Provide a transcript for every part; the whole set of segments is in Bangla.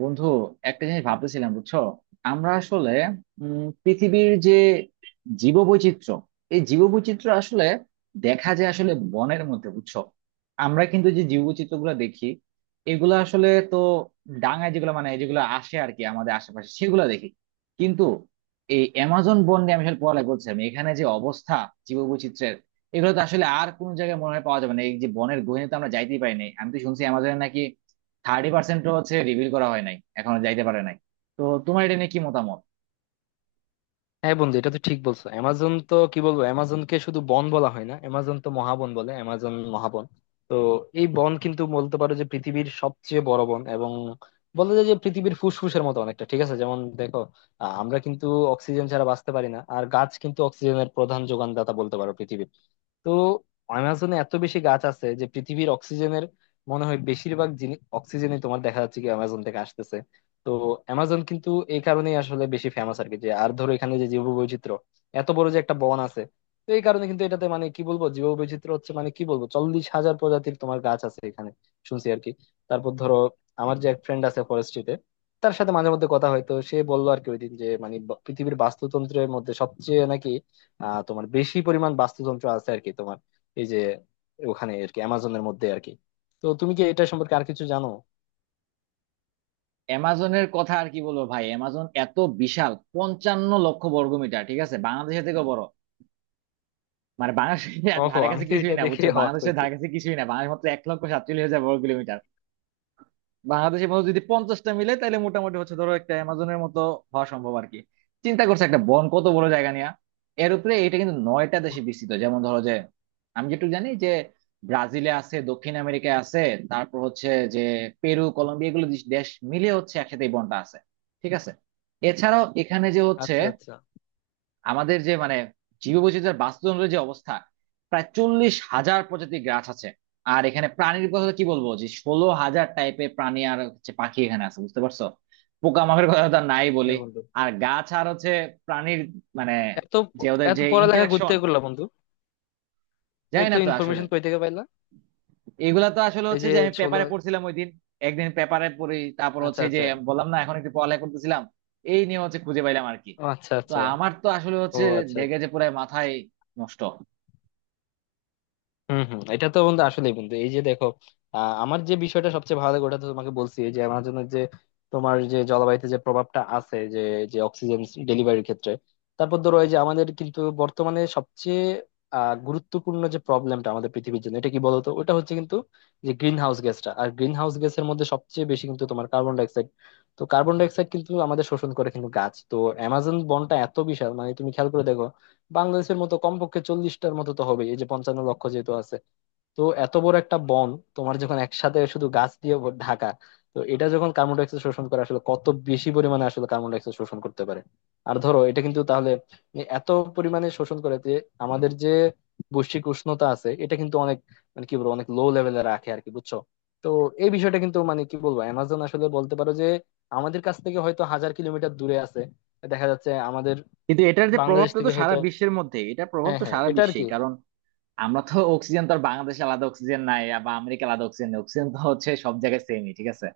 বন্ধু, একটা জিনিস ভাবতেছিলাম, বুঝছো? আমরা আসলে পৃথিবীর যে জীববৈচিত্র্য, এই জীববৈচিত্র্য আসলে দেখা যায় আসলে বনের মধ্যে, বুঝছো? আমরা কিন্তু যে জীববৈচিত্র্য গুলো দেখি এগুলো আসলে তো ডাঙায় যেগুলো, মানে যেগুলো আসে আর কি আমাদের আশেপাশে সেগুলো দেখি। কিন্তু এই অ্যামাজন বন নিয়ে আমি আসলে পড়ালেখা করছিলাম, এখানে যে অবস্থা জীববৈচিত্র্যের, এগুলো তো আসলে আর কোনো জায়গায় মনে হয় পাওয়া যাবে না। এই যে বনের গহীনে তো আমরা যাইতেই পারি নাই, আমি তো শুনছি অ্যামাজনে নাকি 30% হচ্ছে রিভিল করা হয় নাই এখনো, যাইতে পারে নাই। তো তোমার এটা নিয়ে কি মতামত? হ্যাঁ বন্ধু, এটা তো ঠিক বলছো। অ্যামাজন তো কি বলবো, অ্যামাজনকে শুধু বন বলা হয় না, অ্যামাজন তো মহাবন বলে, অ্যামাজন মহাবন। তো এই বন কিন্তু বলতে পারো যে পৃথিবীর সবচেয়ে বড় বন, এবং বলা যায় যে পৃথিবীর ফুসফুসের মতো অনেকটা। ঠিক আছে, যেমন দেখো, আমরা কিন্তু অক্সিজেন ছাড়া বাঁচতে পারি না, আর গাছ কিন্তু অক্সিজেনের প্রধান যোগানদাতা বলতে পারো পৃথিবীর। তো অ্যামাজনে এত বেশি গাছ আছে যে পৃথিবীর অক্সিজেনের মনে হয় বেশিরভাগ জিনিস অক্সিজেনই তোমার দেখা যাচ্ছে কি অ্যামাজন থেকে আসতেছে। তো অ্যামাজন কিন্তু এই কারণেই আসলে বেশি ফেমাস আর কি, যে আর ধরো এখানে যে জীববৈচিত্র্য, এত বড় যে একটা বন আছে। তো এই কারণে কিন্তু এটাতে মানে কি বলবো, জীববৈচিত্র্য হচ্ছে মানে কি বলবো, 40,000 প্রজাতির তোমার গাছ আছে এখানে, শুনছি আর কি। তারপর ধরো, আমার যে এক ফ্রেন্ড আছে ফরেস্ট্রিতে, তার সাথে মাঝে মধ্যে কথা হয়, তো সে বললো আর কি ওইদিন যে মানে পৃথিবীর বাস্তুতন্ত্রের মধ্যে সবচেয়ে নাকি তোমার বেশি পরিমাণ বাস্তুতন্ত্র আছে আর কি তোমার, এই যে ওখানে আর কি, অ্যামাজনের মধ্যে আর কি। তো তুমি কি এটা সম্পর্কে আর কিছু জানো? অ্যামাজনের কথা আর কি বলবো ভাই, অ্যামাজন এত বিশাল, 55,00,000 বর্গমিটার, ঠিক আছে, বাংলাদেশের থেকেও বড়। মানে বাংলাদেশের ওহো, ধারে আমি কাছে তো কিছুই এটা না, দেখে বুঝছো, হওয়াত বাংলাদেশের হয়েছে। ধারে কাছে কিছুই না। বাংলাদেশ মাত্র 1,47,000 বর্গ কিলোমিটার। বাংলাদেশের মতো যদি 50টা মিলে তাহলে মোটামুটি হচ্ছে ধরো একটা অ্যামাজনের মতো হওয়া সম্ভব আর কি। চিন্তা করছে একটা বন কত বড় জায়গা নিয়ে। এর উপরে এটা কিন্তু নয়টা দেশে বিস্তৃত। যেমন ধরো যে আমি যেটুকু জানি যে ব্রাজিলে আছে, দক্ষিণ আমেরিকায় আছে, তারপর হচ্ছে যে পেরু, কলম্বিয়া, এগুলো দেশ মিলে হচ্ছে একসাথে এই বনটা আছে, ঠিক আছে। এছাড়াও এখানে যে হচ্ছে আচ্ছা আচ্ছা। আমাদের যে মানে জীববৈচিত্র্যের, বাস্তুতন্ত্রের যে অবস্থা, প্রায় 40,000 প্রজাতির গাছ আছে। আর এখানে প্রাণীর কথা তো কি বলবো, যে 16,000 টাইপের প্রাণী আর হচ্ছে পাখি এখানে আছে, বুঝতে পারছো। পোকামাকড়ের কথা তো আর নাই বলি। হ্যাঁ বন্ধু। আর গাছ আর হচ্ছে প্রাণীর, মানে এত যে ওদের এত যে পড়ালেখা করতে ইন্টারাকশন করলা বন্ধু? জানি এত না তো আসলে। ইনফরমেশন কই থেকে পাইলা? এগুলা তো আসলে এই হচ্ছে যে যে আমি ছোলা। পেপারে পড়ছিলাম ওই দিন, একদিন পেপারে পড়ি, তারপর আচ্ছা হচ্ছে যে আচ্ছা। বললাম না এখন একটু পড়ালেখা করতেছিলাম এই নিয়ে, হচ্ছে খুঁজে পাইলাম আর কি। ও আচ্ছা তো আচ্ছা। আমার তো আসলে ও হচ্ছে আচ্ছা দেখে আচ্ছা। যে পুরো মাথায় নষ্ট। হম হম। এটা তো বন্ধু আসলেই বন্ধু, এই যে দেখো, আমার যে বিষয়টা সবচেয়ে ভালো লাগে ওটা তো তোমাকে বলছি, এই যে আমার জন্য যে, তোমার যে জলবায়ুতে যে প্রভাবটা আছে, যে যে অক্সিজেন ডেলিভারির ক্ষেত্রে। তারপর ধরো এই যে আমাদের কিন্তু বর্তমানে সবচেয়ে গুরুত্বপূর্ণ যে প্রবলেমটা আমাদের পৃথিবীর জন্য, এটা কি বলতো? ওটা হচ্ছে কিন্তু যে গ্রিন হাউস গ্যাসটা, আর গ্রিন হাউস গ্যাসের মধ্যে সবচেয়ে বেশি কিন্তু তোমার কার্বন ডাইঅক্সাইড। তো কার্বন ডাইঅক্সাইড কিন্তু আমাদের শোষণ করে কিন্তু গাছ, তো অ্যামাজন বনটা এত বিশাল, মানে তুমি খেয়াল করে দেখো, বাংলাদেশের মতো কমপক্ষে 40টার মতো তো হবে, এই যে 55,00,000 যেহেতু আছে। তো এত বড় একটা বন, তোমার যখন একসাথে শুধু গাছ দিয়ে ঢাকা, তো এটা যখন কার্বন ডাইঅক্সাইড শোষণ করে আসলে কত বেশি পরিমাণে আসলে কার্বন ডাইঅক্সাইড শোষণ করতে পারে। আর ধরো এটা কিন্তু তাহলে এত পরিমাণে শোষণ করে যে আমাদের যে বৈশ্বিক উষ্ণতা আছে এটা কিন্তু অনেক মানে কি বলবো অনেক লো লেভেলে রাখে আর কি, বুঝছো। তো এই বিষয়টা কিন্তু, মানে কি বলবো, অ্যামাজন আসলে বলতে পারো যে আমাদের কাছ থেকে হয়তো 1000 কিলোমিটার দূরে আছে, দেখা যাচ্ছে আমাদের কিন্তু এটার যে বাংলাদেশ প্রভাবটা তো থেকে সারা হয়তো। বিশ্বের মধ্যে, এটা প্রভাব হ্যাঁ তো হ্যাঁ, সারা এটা আর কি, বিশ্বেই, কারণ আমরা তো অক্সিজেন তো আর বাংলাদেশে আলাদা অক্সিজেন নাই, আর বা আমেরিকা আলাদা অক্সিজেন নেই, অক্সিজেন তো হচ্ছে সব জায়গায় সেমই, ঠিক আছে।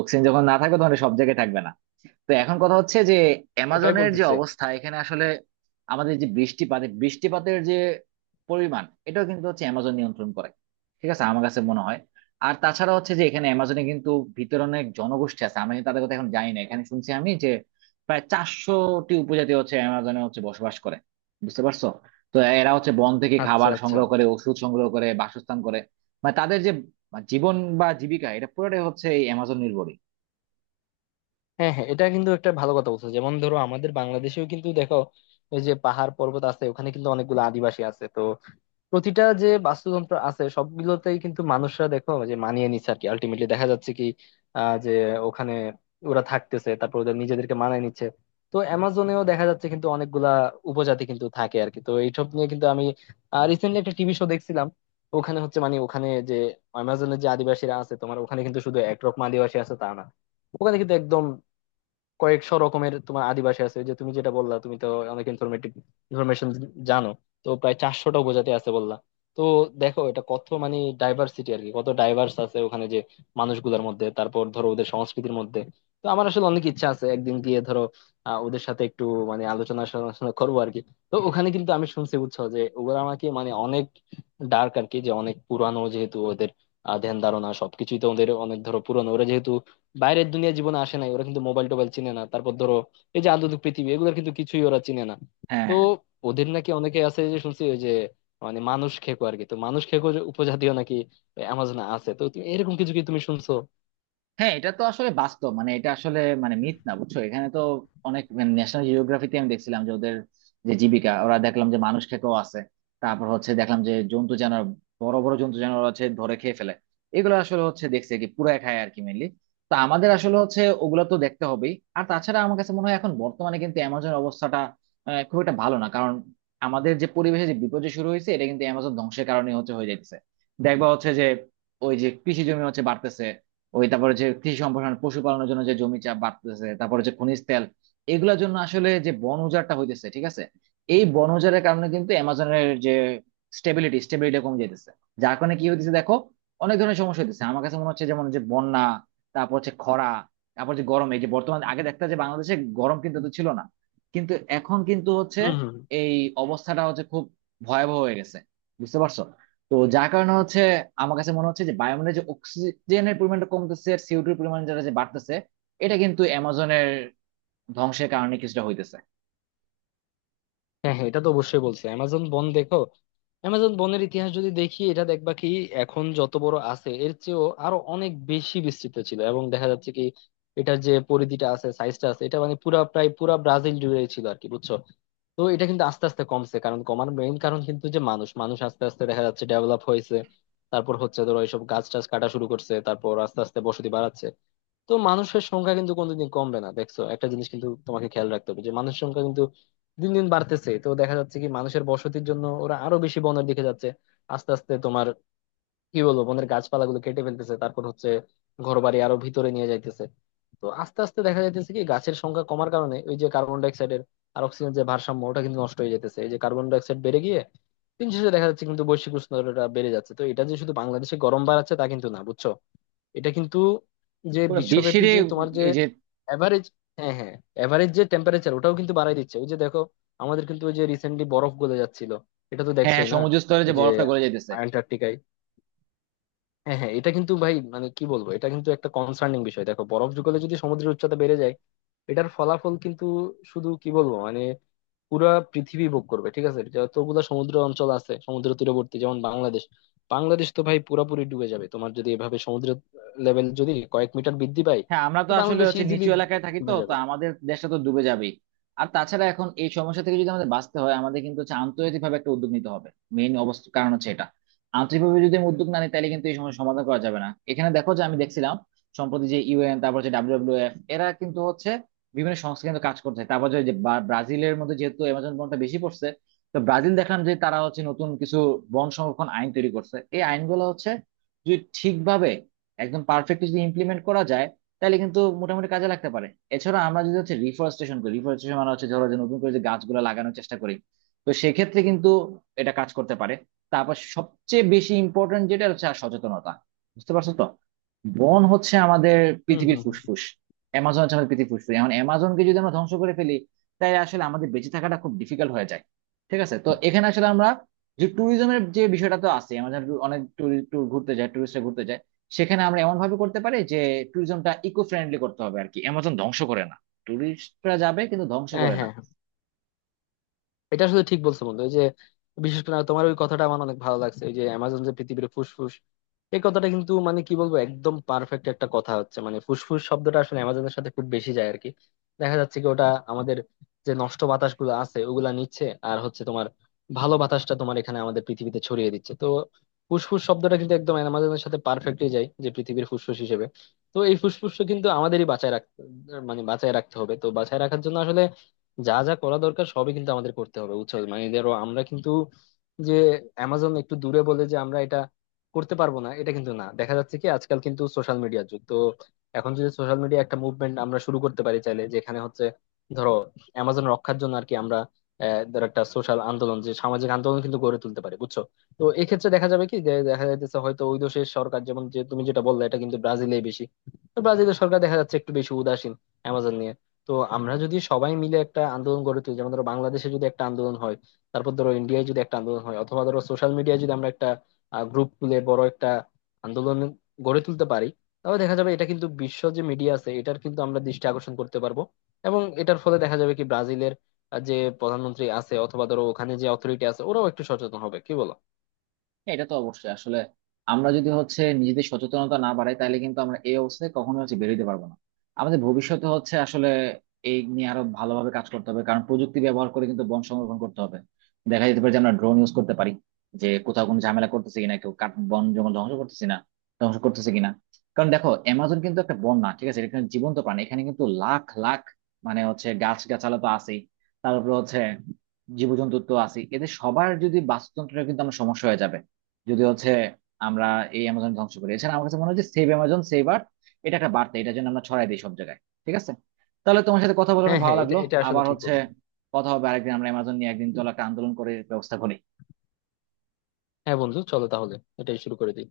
অক্সিজেন যখন না থাকবে তখন এটা সব জায়গায় থাকবে না। তো এখন কথা হচ্ছে যে ওটাই অ্যামাজনের যে বলতেছে। অবস্থা এখানে আসলে আমাদের যে বৃষ্টিপাত, এই বৃষ্টিপাতের যে পরিমাণ, এটাও কিন্তু হচ্ছে অ্যামাজন নিয়ন্ত্রণ করে, ঠিক আছে, আমার কাছে মনে হয়। আর তাছাড়া হচ্ছে যে এখানে অ্যামাজনে কিন্তু ভিতরে অনেক জনগোষ্ঠী আছে, আমি তাদের কথা এখন জানি না, এখানে শুনছি আমি যে প্রায় 400টি উপজাতি হচ্ছে অ্যামাজনে হচ্ছে বসবাস করে, বুঝতে পারছো। তো এরা হচ্ছে বন থেকে আচ্ছা খাবার আচ্ছা। সংগ্রহ করে, ওষুধ সংগ্রহ করে, বাসস্থান করে, মানে তাদের যে জীবন বা জীবিকা এটা পুরোটাই হচ্ছে এই অ্যামাজন নির্ভরই। হ্যাঁ হ্যাঁ, এটা কিন্তু একটা ভালো কথা বলছো। যেমন ধরো আমাদের বাংলাদেশেও কিন্তু দেখো, ওই যে পাহাড় পর্বত আছে, ওখানে কিন্তু অনেকগুলো আদিবাসী আছে। তো প্রতিটা যে বাস্তুতন্ত্র আছে সবগুলোতেই কিন্তু মানুষরা দেখো যে মানিয়ে নিচ্ছে আর কি, আলটিমেটলি দেখা যাচ্ছে কি যে ওখানে ওরা থাকতেছে, তারপর ওদের নিজেদেরকে মানিয়ে নিচ্ছে। তো অ্যামাজনেও দেখা যাচ্ছে কিন্তু অনেকগুলা উপজাতি কিন্তু থাকে আর কি। তো এইসব নিয়ে কিন্তু আমি রিসেন্টলি একটা টিভি শো দেখছিলাম, ওখানে হচ্ছে মানে ওখানে যে অ্যামাজনের যে আদিবাসীরা আছে তোমার, ওখানে কিন্তু শুধু একরকম আদিবাসী আছে তা না, ওখানে কিন্তু একদম কয়েকশো রকমের তোমার আদিবাসী আছে। যে তুমি যেটা বললা, তুমি তো অনেক ইনফরমেটিভ ইনফরমেশন জানো। তো প্রায় 400টা উপজাতি আছে বললা। তো দেখো এটা কত মানে ডাইভার্সিটি আর কি, কত ডাইভার্স আছে ওখানে, যে মানুষগুলোর মধ্যে, তারপর ধরো ওদের সংস্কৃতির মধ্যে। তো আমার আসলে অনেক ইচ্ছা আছে একদিন গিয়ে ধরো ওদের সাথে একটু মানে আলোচনা সমালোচনা করবো আর কি। তো ওখানে কিন্তু আমি শুনছি বুঝছো যে ওরা আমাকে মানে অনেক ডার্ক আর কি, যে অনেক পুরানো যেহেতু ওদের ধ্যান ধারণা সবকিছুই তো ওদের অনেক ধরো পুরানো, ওরা যেহেতু বাইরের দুনিয়া জীবনে আসে নাই, ওরা কিন্তু মোবাইল টোবাইল চিনে না। তারপর ধরো এই যে আধুনিক পৃথিবী এগুলোর কিন্তু কিছুই ওরা চিনে না। হ্যাঁ, তো হ্যাঁ, ওদের নাকি অনেকে আছে যে শুনছি, ওই যে মানে মানুষ খেকো আর কি, তো মানুষ খেকো যে উপজাতীয় নাকি অ্যামাজনে আছে, তো তুমি এরকম কিছু কি তুমি শুনছো? হ্যাঁ, এটা তো আসলে বাস্তব, মানে এটা আসলে মানে মিথ না, বুঝছো। এখানে তো অনেক ন্যাশনাল জিওগ্রাফিতে আমি দেখছিলাম যে ওদের যে জীবিকা, ওরা দেখলাম যে মানুষ খেতেও আছে। তারপর হচ্ছে দেখলাম যে জন্তু জানোয়ার, বড় বড় জন্তু জানোয়ার হচ্ছে ধরে খেয়ে ফেলে। এগুলো আসলে হচ্ছে দেখছে কি পুরা খায় আর কি, মেনলি। তো আমাদের আসলে হচ্ছে ওগুলো তো দেখতে হবেই। আর তাছাড়া আমার কাছে মনে হয় এখন বর্তমানে কিন্তু অ্যামাজন অবস্থাটা খুব একটা ভালো না, কারণ আমাদের যে পরিবেশে যে বিপর্যয় শুরু হয়েছে এটা কিন্তু অ্যামাজন ধ্বংসের কারণে হচ্ছে হয়ে যাচ্ছে। দেখবা হচ্ছে যে ওই যে কৃষি জমি হচ্ছে বাড়তেছে, ওই তারপরে যে কৃষি সম্প্রসারণ, পশুপালনের জন্য যে জমি চাপ বাড়তেছে, তারপরে যে খনিজ তেল, এগুলোর জন্য আসলে যে বন উজাড়টা হইতেছে, ঠিক আছে। এই বন উজাড়ের কারণে কিন্তু অ্যামাজনের যে স্টেবিলিটি স্টেবিলিটি কমে যাইতেছে। যার কারণে কি হইতেছে দেখো, অনেক ধরনের সমস্যা হইতেছে আমার কাছে মনে হচ্ছে, যেমন যে বন্যা, তারপর হচ্ছে খরা, তারপর যে গরম। এই যে বর্তমানে আগে দেখতে যে বাংলাদেশে গরম কিন্তু এত ছিল না, কিন্তু এখন কিন্তু হচ্ছে হম হম। এই অবস্থাটা হচ্ছে খুব ভয়াবহ হয়ে গেছে, বুঝতে পারছো তো। যার কারণে হচ্ছে আমার কাছে মনে হচ্ছে যে বায়ুমণ্ডলে যে অক্সিজেনের পরিমাণটা কমতেছে আর সিওটির পরিমাণ যেটা যে বাড়তেছে, এটা কিন্তু অ্যামাজনের ধ্বংসের কারণে কিছুটা হইতেছে। হ্যাঁ হ্যাঁ, এটা তো অবশ্যই বলছে। অ্যামাজন বন দেখো, অ্যামাজন বনের ইতিহাস যদি দেখি, এটা দেখবা কি এখন যত বড় আছে এর চেয়েও আরো অনেক বেশি বিস্তৃত ছিল, এবং দেখা যাচ্ছে কি এটার যে পরিধিটা আছে, সাইজটা আছে, এটা মানে পুরা প্রায় পুরা ব্রাজিল জুড়ে ছিল আর কি, বুঝছো। তো এটা কিন্তু আস্তে আস্তে কমছে, কারণ কমার মেইন কারণ কিন্তু যে মানুষ, আস্তে আস্তে দেখা যাচ্ছে ডেভেলপ হয়েছে, তারপর হচ্ছে ধরো এইসব গাছ টাছ কাটা শুরু করছে, তারপর আস্তে আস্তে বসতি বাড়াচ্ছে। তো মানুষের সংখ্যা কিন্তু কোনোদিন কমবে না, দেখছো একটা জিনিস কিন্তু তোমাকে খেয়াল রাখতে হবে যে মানুষের সংখ্যা কিন্তু দিন দিন বাড়তেছে। তো দেখা যাচ্ছে কি মানুষের বসতির জন্য ওরা আরো বেশি বনের দিকে যাচ্ছে, আস্তে আস্তে তোমার কি বলবো বনের গাছপালাগুলো কেটে ফেলতেছে, তারপর হচ্ছে ঘরবাড়ি আরো ভিতরে নিয়ে যাইতেছে। তো আস্তে আস্তে দেখা যাইতেছে কি গাছের সংখ্যা কমার কারণে, ওই যে কার্বন ডাইঅক্সাইডের আর অক্সিজেন যে ভারসাম্য ওটা কিন্তু নষ্ট হয়ে যাইতেছে, এই যে কার্বন ডাইঅক্সাইড বেড়ে গিয়ে দিন শেষে দেখা যাচ্ছে কিন্তু বৈশ্বিক উষ্ণতাটা বেড়ে যাচ্ছে। তো এটা যে শুধু বাংলাদেশে গরম বাড়াচ্ছে তা কিন্তু না, বুঝছো, এটা কিন্তু যে পুরো বিশ্বব্যাপী বিশ্বেরই যে তোমার যে এই যে। এভারেজ। হ্যাঁ হ্যাঁ, এভারেজ যে টেম্পারেচার ওটাও কিন্তু বাড়ায় দিচ্ছে, ওই যে দেখো আমাদের কিন্তু ওই যে রিসেন্টলি বরফ গলে যাচ্ছিল, এটা তো হ্যাঁ, হ্যাঁ, দেখছোই না, সমুদ্র স্তরে ওই যে যে বরফটা গলে যাইতেছে। আন্টার্কটিকায়। হ্যাঁ হ্যাঁ, এটা কিন্তু ভাই মানে কি বলবো, এটা কিন্তু একটা কনসার্নিং বিষয়। দেখো, বরফ যুগলে যদি সমুদ্রের উচ্চতা বেড়ে যায়, এটার ফলাফল কিন্তু শুধু কি বলবো মানে পুরা পৃথিবী ভোগ করবে। ঠিক আছে, যতগুলা সমুদ্র অঞ্চল আছে, সমুদ্র তীরবর্তী, যেমন বাংলাদেশ, বাংলাদেশ তো ভাই পুরাপুরি ডুবে যাবে তোমার, যদি এভাবে সমুদ্র লেভেল যদি কয়েক মিটার বৃদ্ধি পায়। হ্যাঁ, আমরা তো তো আসলে বাংলাদেশ হচ্ছে ইজিলি নিচু এলাকায় থাকি, তো ডুবে তো যাবে। আমাদের দেশটা তো ডুবে যাবেই। আর তাছাড়া এখন এই সমস্যা থেকে যদি আমাদের বাঁচতে হয় আমাদের কিন্তু হচ্ছে আন্তর্জাতিক ভাবে একটা উদ্যোগ নিতে হবে, মেইন অবস্থা কারণ হচ্ছে এটা। আন্তরিকভাবে যদি আমি উদ্যোগ না নিই তাহলে কিন্তু এই সমস্যা সমাধান করা যাবে না। এখানে দেখো যে আমি দেখছিলাম সম্প্রতি যে ইউএন, তারপর হচ্ছে ডাব্লিউডব্লিউ এফ, এরা কিন্তু হচ্ছে বিভিন্ন সংস্থা কিন্তু কাজ করছে। তারপর যে যে বা- ব্রাজিলের মধ্যে যেহেতু অ্যামাজন বনটা বেশি পড়ছে, তো ব্রাজিল দেখলাম যে তারা হচ্ছে নতুন কিছু বন সংরক্ষণ আইন তৈরি করছে। এই আইনগুলো হচ্ছে যদি ঠিকভাবে, একদম পারফেক্টলি যদি ইমপ্লিমেন্ট করা যায় তাহলে কিন্তু মোটামুটি কাজে লাগতে পারে। এছাড়া আমরা যদি হচ্ছে রিফরেস্টেশন করি, রিফরেস্টেশন মানে হচ্ছে ধরো যে নতুন করে যে গাছগুলো লাগানোর চেষ্টা করি, তো সেক্ষেত্রে কিন্তু এটা কাজ করতে পারে। তারপর সবচেয়ে বেশি ইম্পর্টেন্ট যেটা হচ্ছে আর সচেতনতা, বুঝতে পারছো তো। বন হচ্ছে আমাদের হম পৃথিবীর হম হম। ফুসফুস, অ্যামাজন হচ্ছে আমাদের পৃথিবীর ফুসফুস। এখন অ্যামাজনকে যদি আমরা ধ্বংস করে ফেলি তাহলে আসলে আমাদের বেঁচে থাকাটা খুব ডিফিকাল্ট হয়ে যায়, ঠিক আছে। তো এখানে আসলে আমরা যে ট্যুরিজমের যে বিষয়টা তো আছে, আমাদের অনেক ট্যুর ঘুরতে যায়, ট্যুরিস্টরা ঘুরতে যায়। সেখানে আমরা এমন ভাবে করতে পারি যে ট্যুরিজমটা ইকো ফ্রেন্ডলি করতে হবে আর কি, অ্যামাজন ধ্বংস করে না, ট্যুরিস্টরা যাবে কিন্তু ধ্বংস হ্যাঁ করে না। হ্যাঁ হ্যাঁ। এটা শুধু ঠিক বলছো বন্ধু, এই যে বিশেষ করে তোমার ওই কথাটা আমার অনেক ভালো লাগছে, এই যে অ্যামাজন যে পৃথিবীর ফুসফুস, এই কথাটা কিন্তু মানে কি বলবো একদম পারফেক্ট একটা কথা হচ্ছে। মানে ফুসফুস শব্দটা আসলে অ্যামাজনের সাথে খুব বেশি যায় আর কি, দেখা যাচ্ছে কি ওটা আমাদের যে নষ্ট বাতাস গুলো আছে ওগুলা নিচ্ছে, আর হচ্ছে তোমার ভালো বাতাসটা তোমার এখানে আমাদের পৃথিবীতে ছড়িয়ে দিচ্ছে। তো ফুসফুস শব্দটা কিন্তু একদম অ্যামাজনের সাথে পারফেক্টলি যায়, যে পৃথিবীর ফুসফুস হিসেবে। তো এই ফুসফুস কিন্তু আমাদেরই বাঁচায় রাখতে, মানে বাঁচায় রাখতে হবে। তো বাঁচায় রাখার জন্য আসলে যা যা করা দরকার সবই কিন্তু আমাদের করতে হবে, বুঝছো। মানে ধরো আমরা কিন্তু যে অ্যামাজন একটু দূরে বলে যে আমরা এটা করতে পারবো না, এটা কিন্তু না। দেখা যাচ্ছে কি আজকাল কিন্তু সোশ্যাল মিডিয়ার যুগ তো, এখন যদি সোশ্যাল মিডিয়া একটা মুভমেন্ট আমরা শুরু করতে পারি চাইলে, যেখানে হচ্ছে ধরো অ্যামাজন রক্ষার জন্য আর কি, আমরা ধরো একটা সোশ্যাল আন্দোলন, যে সামাজিক আন্দোলন কিন্তু গড়ে তুলতে পারি, বুঝছো। তো এক্ষেত্রে দেখা যাবে কি, যে দেখা যাইতেছে হয়তো ওই দেশের সরকার, যেমন যে তুমি যেটা বললে এটা কিন্তু ব্রাজিলেই বেশি, তো ব্রাজিলের সরকার দেখা যাচ্ছে একটু বেশি উদাসীন অ্যামাজন নিয়ে। তো আমরা যদি সবাই মিলে একটা আন্দোলন গড়ে তুলি, যেমন ধরো বাংলাদেশে যদি একটা আন্দোলন হয়, তারপর ধরো ইন্ডিয়ায় যদি একটা আন্দোলন হয়, অথবা ধরো সোশ্যাল মিডিয়ায় যদি আমরা একটা গ্রুপ খুলে বড় একটা আন্দোলন গড়ে তুলতে পারি, তাহলে দেখা যাবে এটা কিন্তু বিশ্ব যে মিডিয়া আছে এটার কিন্তু আমরা দৃষ্টি আকর্ষণ করতে পারবো। এবং এটার ফলে দেখা যাবে কি ব্রাজিলের যে প্রধানমন্ত্রী আছে অথবা ধরো ওখানে যে অথরিটি আছে ওরাও একটু সচেতন হবে, কি বলো? হ্যাঁ, এটা তো অবশ্যই আসলে আমরা যদি হচ্ছে নিজেদের সচেতনতা না বাড়াই তাহলে কিন্তু আমরা এই অবস্থায় কখনো হচ্ছে বেরোতে পারবো না। আমাদের ভবিষ্যতে হচ্ছে আসলে এই নিয়ে আরো ভালোভাবে কাজ করতে হবে, কারণ প্রযুক্তি ব্যবহার করে কিন্তু বন সংরক্ষণ করতে হবে। দেখা যেতে পারে যে আমরা ড্রোন ইউজ করতে পারি যে কোথাও কোনো ঝামেলা করতেছে কিনা, কেউ কাঠ বন জঙ্গল ধ্বংস করতেছে কিনা। কারণ দেখো অ্যামাজন কিন্তু একটা বন না, ঠিক আছে, এখানে জীবন্ত প্রাণী এখানে কিন্তু লাখ লাখ, মানে হচ্ছে গাছ গাছালা তো আছেই, তারপরে হচ্ছে জীবজন্তু তো আছেই, এদের সবার যদি বাস্তুতন্ত্রের কিন্তু আমার সমস্যা হয়ে যাবে যদি হচ্ছে আমরা এই অ্যামাজন ধ্বংস করি। এছাড়া আমার কাছে মনে হয় যে সেভ অ্যামাজন, সেভ আর্থ, এটা একটা বার্তা এটা যেন আমরা ছড়াই দিই সব জায়গায়, ঠিক আছে। তাহলে তোমার সাথে কথা বলে হ্যাঁ অনেক ভালো হ্যাঁ, এটা লাগলো। এটা আসলে আবার ঠিক হচ্ছে বলছো। কথা হবে আরেকদিন, আমরা অ্যামাজন নিয়ে একদিন চলো একটা আন্দোলন করে ব্যবস্থা করি। হ্যাঁ বন্ধু, চলো তাহলে এটাই শুরু করে দিই।